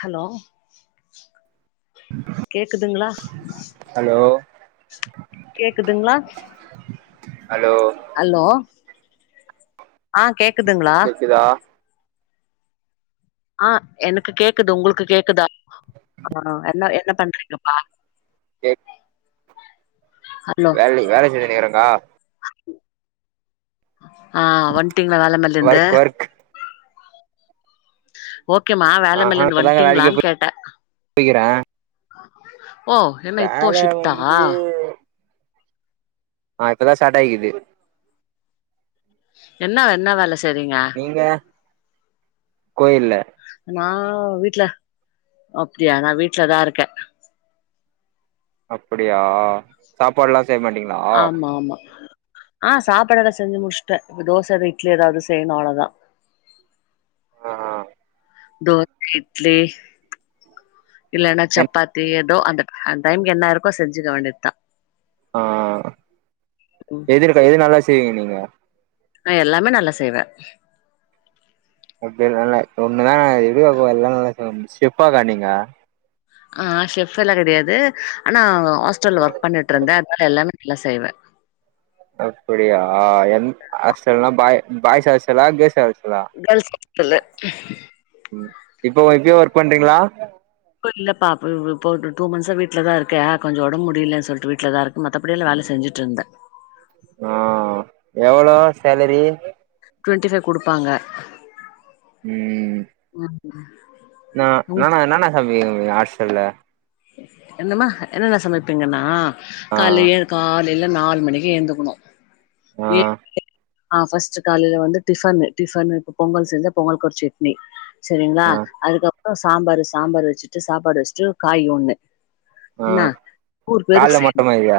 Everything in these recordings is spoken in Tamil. ஹலோ கேக்குதுங்ளா ஹலோ கேக்குதுங்ளா ஹலோ அல்லோ ஆ கேக் கேக்குதா ஆ எனக்கு கேக்குது உங்குளுக்கு கேக்குதா ஆ என்ன என்ன பண்றீங்கப்பா கேக் ஹலோ வேல்லி வேல செஞ்சினுகிறங்கா ஆ வன்ட்டிங்ளா வேலமேலந்து ஒர்க் ஒர்க் ஓகேமா வேல ஆஹா மேலந்து இப்பதாங்க வேலைக்கே வன்ட்டீங்ளான் போய் கேட்டே போய்க்கிறே ஓ என்ன இப்போ வேல ஷிஃப்டா வந்து ஆ இப்பதா சாட்டாயிகிது என்னா என்ன வேல செய்றீங்க நீங்க கோயில்ல நா வீட்ல அப்டியா நா வீட்லதா இருக்கே அப்புடியா சாப்பாட்லா செய்யமாட்டீங்ளா ஆமா ஆமா ஆ சாப்பாடெல்லா செஞ்சு முச்ட்டே இப்ப தோச எதா இட்லி எதாவ்து செய்யனு அவ்ளோதா ஆ தோச இட்லி இல்லேனா என் சப்பாத்தி எத் டோ அந்தட் அந் டைம்கு என்ன இருக்கோ செஞ்சிக்க வேண்டித்தா ஆ ம் எதுருக்க எது நல்லா செய்வீங்க நீங்க நா எல்லாமே நல்லா செய்வே அப்டியெல்லா இல்ல ஒன்னுதா [unintelligible] செஃப்பாக்கா நீங்க ஆ ஷெஃப் எல்லா கெடையாது ஆனா ஹாஸ்டல்ல ஒர்க் பண்ணிட்ருந்தே அதனால எல்லாமே நல்லா செய்வே அப்புடியா எந் ஆஸ்டல்னா பாய் பாய்ஸ் ஆஸ்டல்லா கேஸ் [unintelligible] கேல்ஸ் ஆஸ்டலு ம் இப்பவு இப்பியு ஒர்க் பண்றீங்ளா இப்போ இல்லப்பா இப்ப இப்போ ஒரு டூ மந்த்ஸா வீ்ட்லதா இருக்கே கொஞ்சோ ஒடம் முடியலன் சொல்ட்டு வீட்லதா இருக் மத்தபடியெலா வேல செஞ்சுட்ருந்தே ஆ எவ்ளோ சேலரி டுவெண்ட்டி ஃபைவ் குடுப்பாங்க ம் ம் ம் ந நானா என்னானா சாமி [unintelligible] ஆஸ்டல்ல என்னம்மா என்னென்ன சமைப்பீங்கன்னா ஆ கால்ல ஏழுக்காலைல நாலு மணிகு ஏந்துகுணு ஆ ஆ ஃபஸ்ட்டு காலைல வந்து டிஃபனு டிஃபனுகு இப்ப பொங்கல் செஞ்சாப் பொங்கல்கு ஒரு செட்னி செரிங்ளா ஆ அதுக்கப்றோ சாம்பாரு சாம்பாரு வெச்சுட்டு சாப்பாடு வெச்ட்டு காய் ஒன்னு ஆ இன்னா கூறு கால்ல பேருக் செய்னு மட்டுமா இது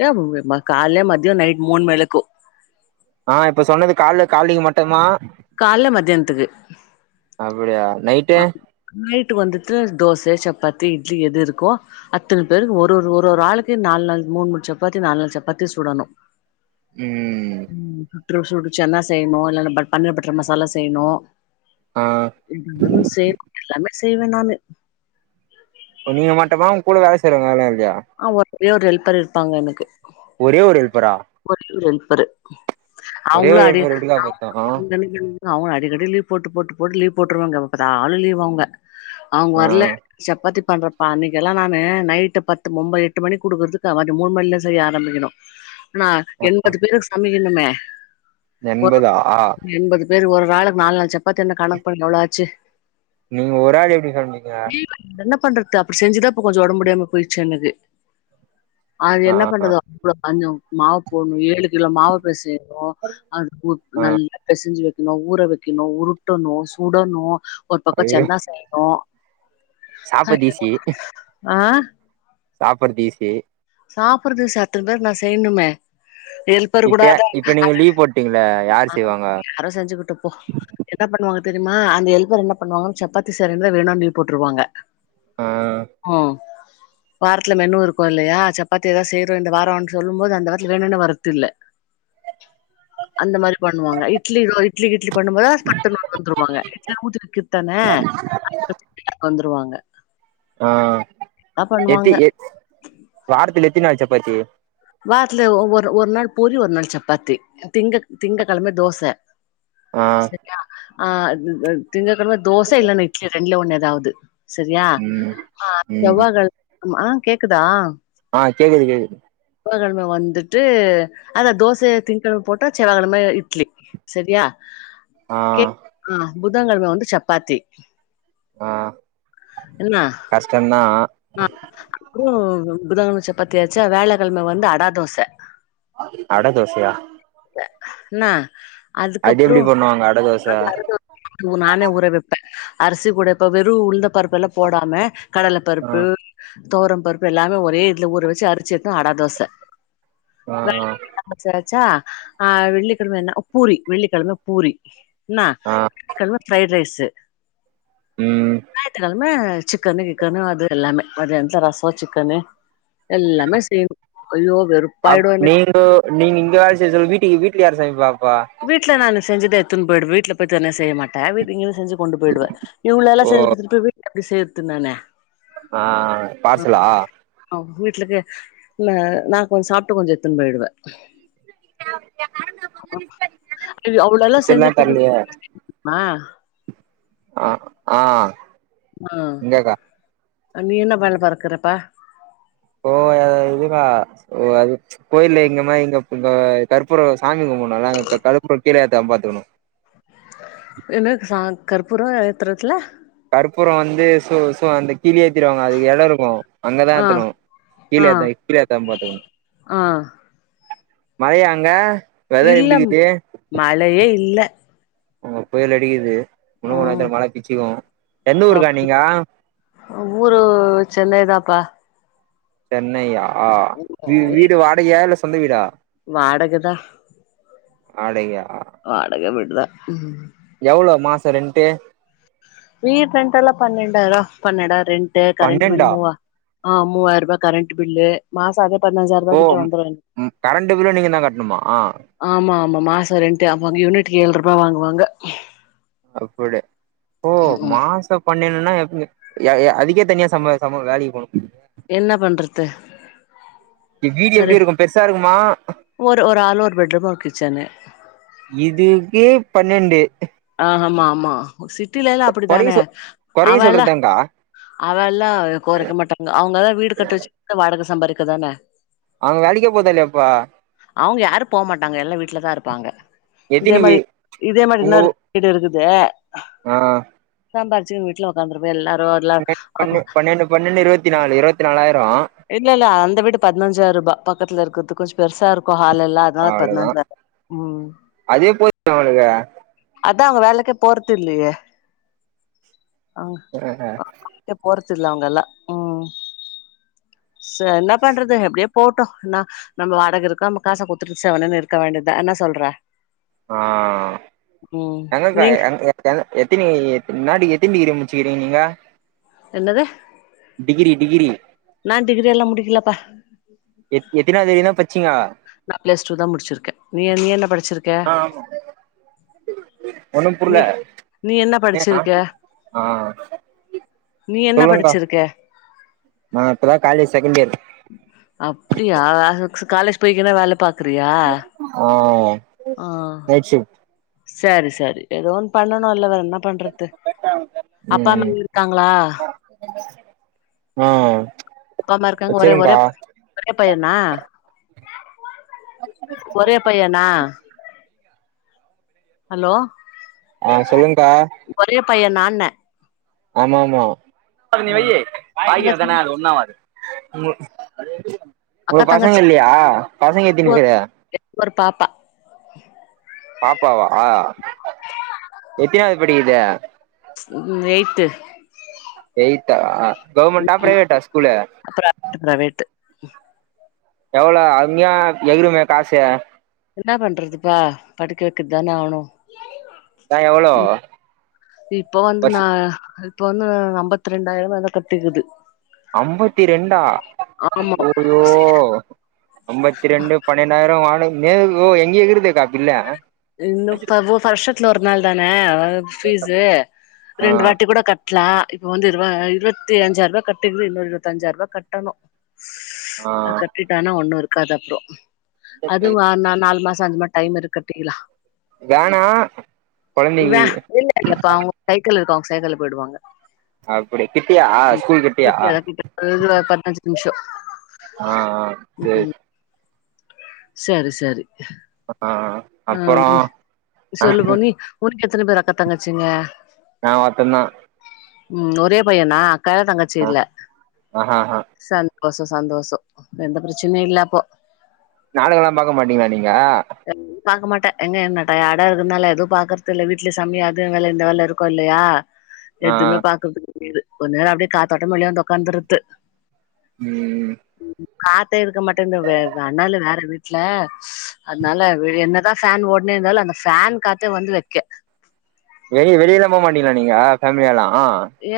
ஏ [unintelligible] கால்லே மத்யோ நைட் மூன் மேலக்கோ ஆ இப்ப சொன்னது கால்லே கால்லைக் மட்டு்ம்மா கால்ல மத்தியானத்துக்கு அப்டியா நைட் ஆ நைட்டு வந்துட்டு தோச சப்பாத்தி இட்லி எது இருக்கோ அத்தன பேருக்கு ஒரு ஒரு ஒரு ஒரு ஆளுக்கு நாலு நாலு மூணு மூணு சப்பாத்தி நாலு நாலு சப்பாத்தி சுடணு ம் ம் சுற்று சுடுசன்னா செய்யணு இல்லனா பட் பன்னீர் பட்டர் மசாலா செய்யணு ஆ அதுவு சேகு எல்லாமே செய்வே நானு நீங்க மட்டமா உங்க கூட வேல செய்றவுங்க ல்லா இல்லையா ஆ ஒரே ஒரு ஹெல்பர் இருப்பாங்க எனக்கு ஒரே ஒரு ஹெல்ப்பரா ஒரே ஒரு ஹெல்ப்பரு ஒரே அவுங்களு ஒரு அதே ஹெல்ப்பர் எப்டிக்கா அவுங் பத்து ஆ வந்தனே னை அவுங்களு அடிக்கடி லீவ் போட்டு போட்டு போட்டு லீவ் போட்டுருவாங்க எப்ப பாத்தாலு லீவ் அவுங்க அவுங்க வரல ஆ சப்பாத்தி பண்றப்பா அன்னைக்கெல்லா நானு நைட்டு பத் முன்ப எட்டு மணி குடுக்குறதுக்கு அவாடி மூணு மணில செய்ய ஆரம்பிக்கணு நா எண்பது பேருக் ஸ் சமிக்கணுமே ஒரு எண்பதா எண்பது பேருக்கு ஒரு ஆளுக்கு நாலு நாலு சப்பாத்தி ன்னா கணக்கு பண்ணுங்க எவ்ளோ ஆச்சு நீங்க ஒரு ஆள் எப்டி சமைப்பீங்க என்ன பண்றது அப்டி செஞ்சுதா இப்ப கொஞ்சோ ஒடம்பு முடியாம போயிருச்சு எனக்கு அது ஆ என்ன பண்றதோ ப்ளோ அஞ்சு மாவு போடணு ஏழு கிலோ மாவ பெசையணு அது வுக் ஆ நல்ல பெசிஞ்சு வக்கணு ஊற வக்கணு உருட்டணு சுடணு ஒரு பக்கோ ஐயோ சன்னா செய்யணு சாப்பது அ சாப்பிடுறது ஈசி சாப்பிடுறது சட்டுனு தா நா செய்யணுமே ஹெல்ப் இப்பய இப்ப நீங்க லீவ் போட்டீங்கள யார் செய்வாங்க யாரோ செஞ்சுகிட்டு போ என்ன பண்ணுவாங்க தெரிமா அந்த ஹெல்பர் என்ன பண்ணுவாங்க சப்பாத்தி செய்றேம்ல வேணானு லீவ் போட்டுருவாங்க ஆ ஓ வாரத்துல மெனு இருக்கு இல்லயா சப்பாத்தி எதாது செய்றே இந்த வாரோனு சொல்லு போது அந்த வாரத்துல வேணுன்னு வரது இல்ல அந்த மாரி பண்ணுவாங்க இட்லி ரோ இட்லி கிட்லி பண்ணு போது பட்டுனு ந வந்துருவங்க இட்ல ஊத்தி வக்கிட்டு தான வந்துருவாங்க ஆ அ எத்தி பண்ணுவாங்க எ வாரத்துல எத்தி நாள் சப்பாத்தி வாரத்துல ஒரு ஒரு நாள் பூரி ஒரு நாள் சப்பாத்தி திங்கங் திங்க கெழம தோச ஆ செரியா ஆ து து திங்ககெழம தோச இல்லன்னா இட்லி ரெண்டுல ஒண்ணு எதாவது செரியா ம் ஆ ம் செவ்வா கெழ ம ஆ கேக்குதா ஆ கேக்குது கேக்குது செவ்வாகெழம வந்துட்டு அதா தோசய திங்கெழம போட்டா செவ்வாகெழம இட்லி செரியா ஆ கேக் ஆ புதன்கெழம வந்து சப்பாத்தி ஆ என்ன கஷ்டந்தா ஆ அப்பறோ புதன் கெழம சப்பாத்தியாச்சா வியாழக்கெழம வந்து அடா தோச அட தோசயா க இன்ன அது அதுக்கப்பறோ எப்டி பண்ணுவாங்க அட தோச ராத்திரி அட தோ ஊ நானே ஊறவப்பே அரிசி கூட இப்ப வெறு உழுந்த பருப்பு எல்லா போடாம கடலபருப்பு, ஆ தோரம் பருப்பு எல்லாமே ஒரே இதுல ஊற வச்சு அரிச்சு எடுத்தா அடா தோச ஆ வச்சாசா ஆ வெள்ளிக்கிழம என்ன பூரி வெள்ளிக்கிழம பூரி என்னா ஆ கலம ஃப்ரைடு ரைஸ்சு ம் ஞாயத்துக்கிழம சிக்கனு கிக்கனு அது எல்லாமே அது மதியானத்துல ரஷோ சிக்கனு எல்லாமே செய்யோ ஐயோ வெறுப் அப் நீங்கோ நீங்க இங்க வேல செய்ச சொல்ல வீட்டுக்கு வீட்டுல யாரு சமைப்பா வீட்ல நானு செஞ்சத எத்துன் போய்டு வீட்ல போயி தென செய்ய மாட்டே வீட்டுங்கீழ் செஞ்சு கொண்டு போயிடுவே இவ்ளோ எல்லா ஓ செஞ்சு குடுத்துட்டு திருப்பி வீட்ல எப்டி செய்றது நானு ஆ பார்சலா ஆ வீட்லுக்கு இல்ல நா கொஞ்சோ சாப்ட்டு கொஞ்சோ எத்துன்னு போயிடுவே [unintelligible] அவ்ளோலா பார்சல்லா செஞ்சு திருப்பி தரலையே வீட்ல போய் சமைக்க முடியுமா அ ஆ ஆ இங்கக்கா நீன என்ன வேல பார்க்கிறப்பா ஓ இதுவா ஓ அது கோயில்ல எங்க மாரி இங்க இங்க கற்பூரோ சாமி கும்பணுல அங்க கர்பூர கீழயேத்தாம பாத்துக்கணு என்ன சா கர்பூரோ ஏத்துறத்தில்ல கர்பூரோ வந்து சோ சோ அந்த கீழ ஏத்திடுவாங்க அதுக்கு இடோ இருக்கு அங்க தா ஆ ஏத்தணு கீழ ஆ ஏத்தா இப்டி ஏத்தாம பாத்துக்ணு ஆ மழையா அங்க வெதர் இல்ல எப்டிக்குது மழையே இல்ல இங்க புயல் அடிக்குது இன்னு ஆ கொஞ்ச நேரத்துல மழ பிச்சுக்கு எந்த ஊருக்கா அப்டி நீங்க ஊரு சென்னைதாப்பா சென்னையா வீ வீடு வாடகையா இல்ல சொந்த வீடா வாடகதா வாடகையா வாடக வீடுதா எவ்ளோ மாசோ ரென்ட்டு வீடு ரென்ட்டெல்லா பன்னெண்டாயிரூவா பன்னெடா ரென்ட்டு கரண்ட் பில் பன்னெண்டா மூவா ஆ மூவாயிர ரூபா கரண்ட்டு பில்லு மாசோ அதே பதினஞ்சாயிரரூபா ஓ கிட்ட வந்துரு ம் கரண்ட் பில்லு நீங்கதா கட்டணுமா ஆமா ஆமா மாசோ ரென்ட்டு ஆமாங் யூனிட்டுக்கு ஏழ் ரூபா வாங்குவாங்க அப்படி ஓ மாச பன்னென்னா எப்டி யா அதுக்கே தனியா சம சம வேலைகு போணும் போலையே என்ன பண்றது [inaudible] இ வீடு ஒரு எப்டி இருக்கு பெருசா இருக்குமா ஒரு ஒரு ஆள் ஒரு பெட்ரூம் ஒரு கிச்சனு இதுக்கே பன்னென்டு ஆமா ஆமா சிட்டிலலா கொறைய அப்படித்தானே சொ கொறைய அவயெல்லா சொல்றதாங்க்கா அவயெல்லா கொறைக்க மாட்டாங்க அவுங்கதா வீடு கட்டு வச்சு [inaudible] வாடக சம்பாதிக்கதான அவுங்க வேலக்கே போதல்லையா இப்ப அவுங்க யாரு போ மாட்டாங்க எல்லா வீட்லதா இருப்பாங்க இதே எத்தினி வீ மாரி இதே மாரி உங்க இன்னொரு ஊ வீடு இருக்குதே ஆ சாம்பாச்சு வீட்டுல உக்காந்துருப்ப எல்லாரு வர்லா ஆமா ஒன்னொன்னு இருவத்தி நாலு இருவத்தி நாலாயிரோ இல்ல இல்ல அந்த வீடு பதினஞ்சாயிருபா பக்கத்துல இருக்கிறது கொஞ்சோ பெருசா இருக்கு ஹால்லெலா நா அவ்ளோதா பதினொன்பேரு ம் அதே போது அவங்களுக்கு அதா அவ்ங்க வேலைக்கே போறது இல்லேயே போறதில்ல அவுங்கெல்லா ச என்ன பண்றது எப்டியோ ப் போட்டோ என்னா நம்ம வாடக இருக்கம் நம்ம காச குத்துட்டு செவனேன்னு இருக்க வேண்டிதுதா என்ன சொல்ற ஆ ம் எங்கக்கு நீங்க என் எத்தினி முன்னாடி எத்தனி டிகிரி முடிச்சுக்கிறீங்க நீங்க என்னது டிகிரி டிகிரி நா டிகிரி எல்லா முடிக்கிலப்பா எ எத்தனா வரையுந்தா பச்சீங்க நா பிளஸ் டூ தா முட்ச்சிருக்கே நீ நீ என்ன படிச்சிருக்க ஆமா ஒன்னு புர்ல நீ நீ என்ன ஏ ஆ படிச்சிருக்க ஆ நீ என்ன சொல்லுங்கா படிச்சிருக்க நா இப்பதா காலேஜ் செகண்ட் இயர் அப்புடியா காலேஜ் போய்ங்கின்னா வேல பாக் கிரியா ஆ ஆ நைட் ஷிஃப்ட் செரி செரி ஏதோ ஒன்னு பண்ணணு இல்ல வேற என்னாப் பண்றது அப்பா அம்மா இருக்காங்களா ஆஹ் அப்பா அம்மா இருக்காங்க ஒரே ஒரே ஒரே பையனா ஒரே பையனா அலோ ஆ சொல்லுங்க்கா ஒரே பைய நான்ன ஆமா ஆமா நீ வையி அக்கா பாகெடு தங்கச்சி தான அது ஒண்ணாவாது உன்கு அக்கா பசங்க இல்லயா பசங்க எத்தினி பேரு என்க் ஒரு பாப்பா பாப்பாவா எத்தினாவுது படிக்குது ம் எய்த்து எய்த்தா கவ்ர்மெண்டா பிரைவேட்டா ஸ்கூல்லு ப்ரவேட்டு எவ்ளோ அதுமியா எகுருமே காசு என்ன பண்றதுப்பா படிக்க வெக்கதுதானே ஆவ்னு எவ்ளோ ம் இப்போ வந்து வருஷ நா இப்ப வந்து அம்பத்தி ரெண்டாயிரோ அத கட்டிக்குது அம்பத்தி ரெண்டா ஆமா ஐயோ அம்பத்தி ரெண்டு பன்னிர் ரெண்டாயிரோ வாடக ஏங்கோ எங்எகுறுதேக்கா பில்லு இன்னு வருஷத்துல ஒரு நாள் தானே பீஸ்சு ஆ ரெண்டு வாட்டி கூட கட் லா இப்ப வந்து இரு இருவத்தி அஞ்சாயிருவா கட்டிக்குது இன்னு இருவத்தஞ்சாயிருபா கட்டணு ஆ அ கட்டிட்டானா ஒண்ணு இருக்காது அப்றோ அதுவு நான் நாலு மாசோ அஞ்சு மாச டைம் இருக்கு கட்டீக்களா வேனா கொழந்தைக்கு இல்ல இல்லப்பா அவ்ங்க சைக்கிள் இருக்காவ்ங்க சைக்கிள்ள போய்டுவாங்க அப்டி கிட்டையா ஆ ஸ்கூல் கிட்டியா அங்கர்ந்து ஒர் பத்னஞ்சு நிமிஷோ ஆ ஆ சே செரி செரி அ ஆ அ அப்பறோ சொல்லுபா நீ உன்க்கு எத்தன பேர் அக்கா தங்கச்சிங்க நா ஒர்த்தந்தா ம் ஒரே பையனா அக்கா தங்கச்சி ஆ இல்ல ஆஹஹா சன் தோசொ சந்தோசொ எந்த ப்ரச்சனையு இல்ல அப்போ நாடகல்லா பாக்க மாட்டீங்ளா நீங்க [unintelligible] பாக்க மாட்ட எங்க என்ன டயாடா இருக்குத்னால எதுவு பாக்கற்தில்ல வீட்ல சமிய அது வேல இந்த வேல இருக்கோ இல்லையா ஆ எதுமே பாக்கற்த்துக் [unintelligible] கொஞ் நேரொ அப்டியே காத்தோட்டமா வெளிய வந்து ஒக்காந்துர்றது ம் காத்தே இருக்க மாட்டேன்து வெ அனலு வேற வீட்ல அத்னால வெ என்னதா ஃபேன் ஓட்னே இந்தாலு அந்த ஃபேன் காத்தே வந்து வெக்கெ வெளிய வெளியலா போ மாட்டீங்ளா நீங்க ஃபேம்லியாலா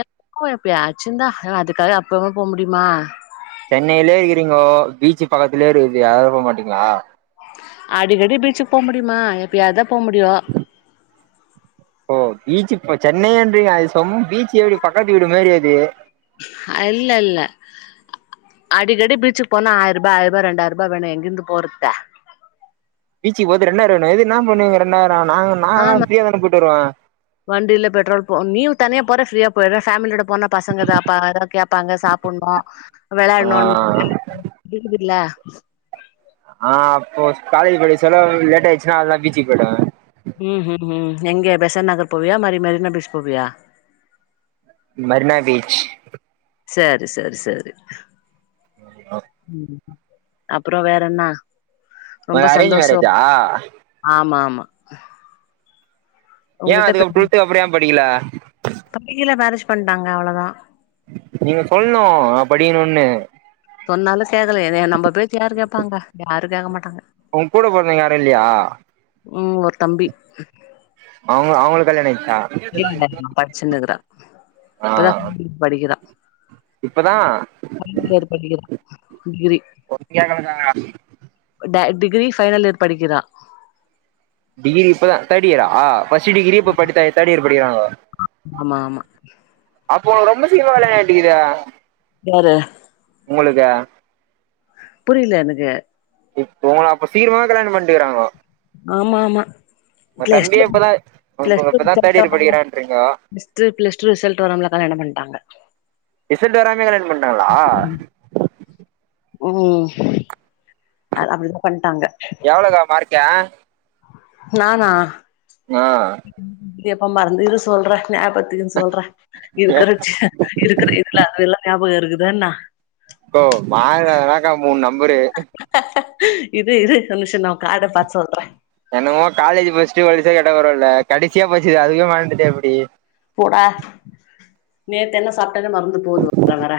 [inaudible] எப்யாச்சுந்தா அனா அதுக்காக அப்பப்போ போ முடிமா சென்னைய்லே இர்க்குறீங்கோ பீச்சி பக்கத்திலே இருக்குது அதுல போ மாட்டீங்ளா அடிக்கடி பீச்சுக் போ முடியுமா எப்பயாத்தா போ முடியு ஓ பீச்சி இப்ப சென்னையேந்து அது சொம் பீச் எப்டி பக்கத்து வீடு மேறியது அ இல்ல இல்ல அடிக்கடி பீச்சுக் போனா ஆய்ருபா ஆய்ருவா ரெண்டாய்ருபா வேணு எங்கிர்ந்து போறத்து பீச்சிக்கி போறதுக்கு ரெண்டாய்ரு வேணுமா இது இன்னா பண்ணுவீங்க ரெண்டாய்ரோ நாங்க நாங்கல்லா ஆமா ஃப்ரீயா தான போய்ட்டு வருவோ வண்டில பெட்ரோல் போ நீ தனியா போற ஃப்ரீயா போயிர்ற ஃபேமிலியோட போனா பசங்க எதா பா எதா கேப்பாங்க சாப் புண்ணு வெளாட்ன்னுன் ஆ [inaudible] இல்ல ஆ அப்போ காலேஜ் படி செலவ் லேட் ஆய்ச்சுனா அவுள்தா பீச்சிக் போய்டுவ ம் ம் ம் எங்க பெசன் நகர் போவியா மரி மெரினா பீச் போவியா மெரினா பீச் செரி செரி செரி ம் அப்றோ வேற என்னா ரொம்போ உனக்கு அரேஞ்ச் சந்தோஷொ மேரேஜா ஆமா மா ஏ உங்கிட்ட அதுக்கப் டுவல்த்து அப்றொ ஏ படிக்ல படிக்கில மேரேஜ் பண்ட்டாங்க அவ்ளோதா நீங்க சொல்ணு நாங்க படிக்கனுன்னு சொன்னாலு [unintelligible] என்ன நம்ப பேச்ச யாரு கேப்பாங்க யாரு கேக்க மாட்டாங்க உங்க கூட பொறந்தீங்க யாரு இல்லயா ம் ஒர் தம்பி அவுங் அவுங்ளுக்கு கல்யாணொ ஆயிச்சா இல்லல்ல பச்சினுக்குறா ஆ இப்பதா [inaudible] படிக்கிறா இப்பதா [inaudible] படிக்கிறா டிகிரி ஒன்னு கேக்கலக்கா ட டிகிரி ஃபைனலியர் படிக்கிறா டிகிரி இப்பதா தேடியரா ஃபஸ்ட்டு டிகிரி இப்போ படித்த தேடியர் படிக்கிறாங்கொ ஆமா ஆமா அப்போ உங்குக் ரொம்போ சீக்ரமா கல்யாண ஆயிட்டுகுதே யாரு உங்களுக்கு புரில எனக்கு இப்போ உங்கள அப்போ சீக்ரமாவே கல்யாண பண்ட்டுகிறாங்கோ ஆமா ஆமா உங்க பிளஸ் தம்பியே டூ இப்பதா உங்க இப்பதா தடியர் படிகிறான்றிங்கோ நெக்ஸ்ட் பிளஸ் டூ ரிசல்ட வராமலே கல்யாண பண்டாங்க ரிசல்டு வராமலே கல்யாண பண்டாங்களா ம் அது அப்டிதா பண்டாங்க எவ்வளக்கா மார்கு நானா ஆ எப்பா மறந்து இரு சொல்ற ஞாபடுத்தின்னு சொல்ற இருக்கிறச்சு இருக்குற இதுல அதெல்லா ஞாபக இருக்குதான்ன அக்கோ மார்க் அதென்ன கா மூணு நம்பரு இரு இரு ஒரு நிமிஷோ நா காட பார்த்து சொல்ற என்னமோ காலேஜ் பசிச்சிட்டு வலிசயா கெட்டா பரவால கடைசியா படிச்சது அதுவே மறந்துட்டா எப்டி போடா நேத்து என்ன சாப்ட்டனே மறந்து போகுது வர வர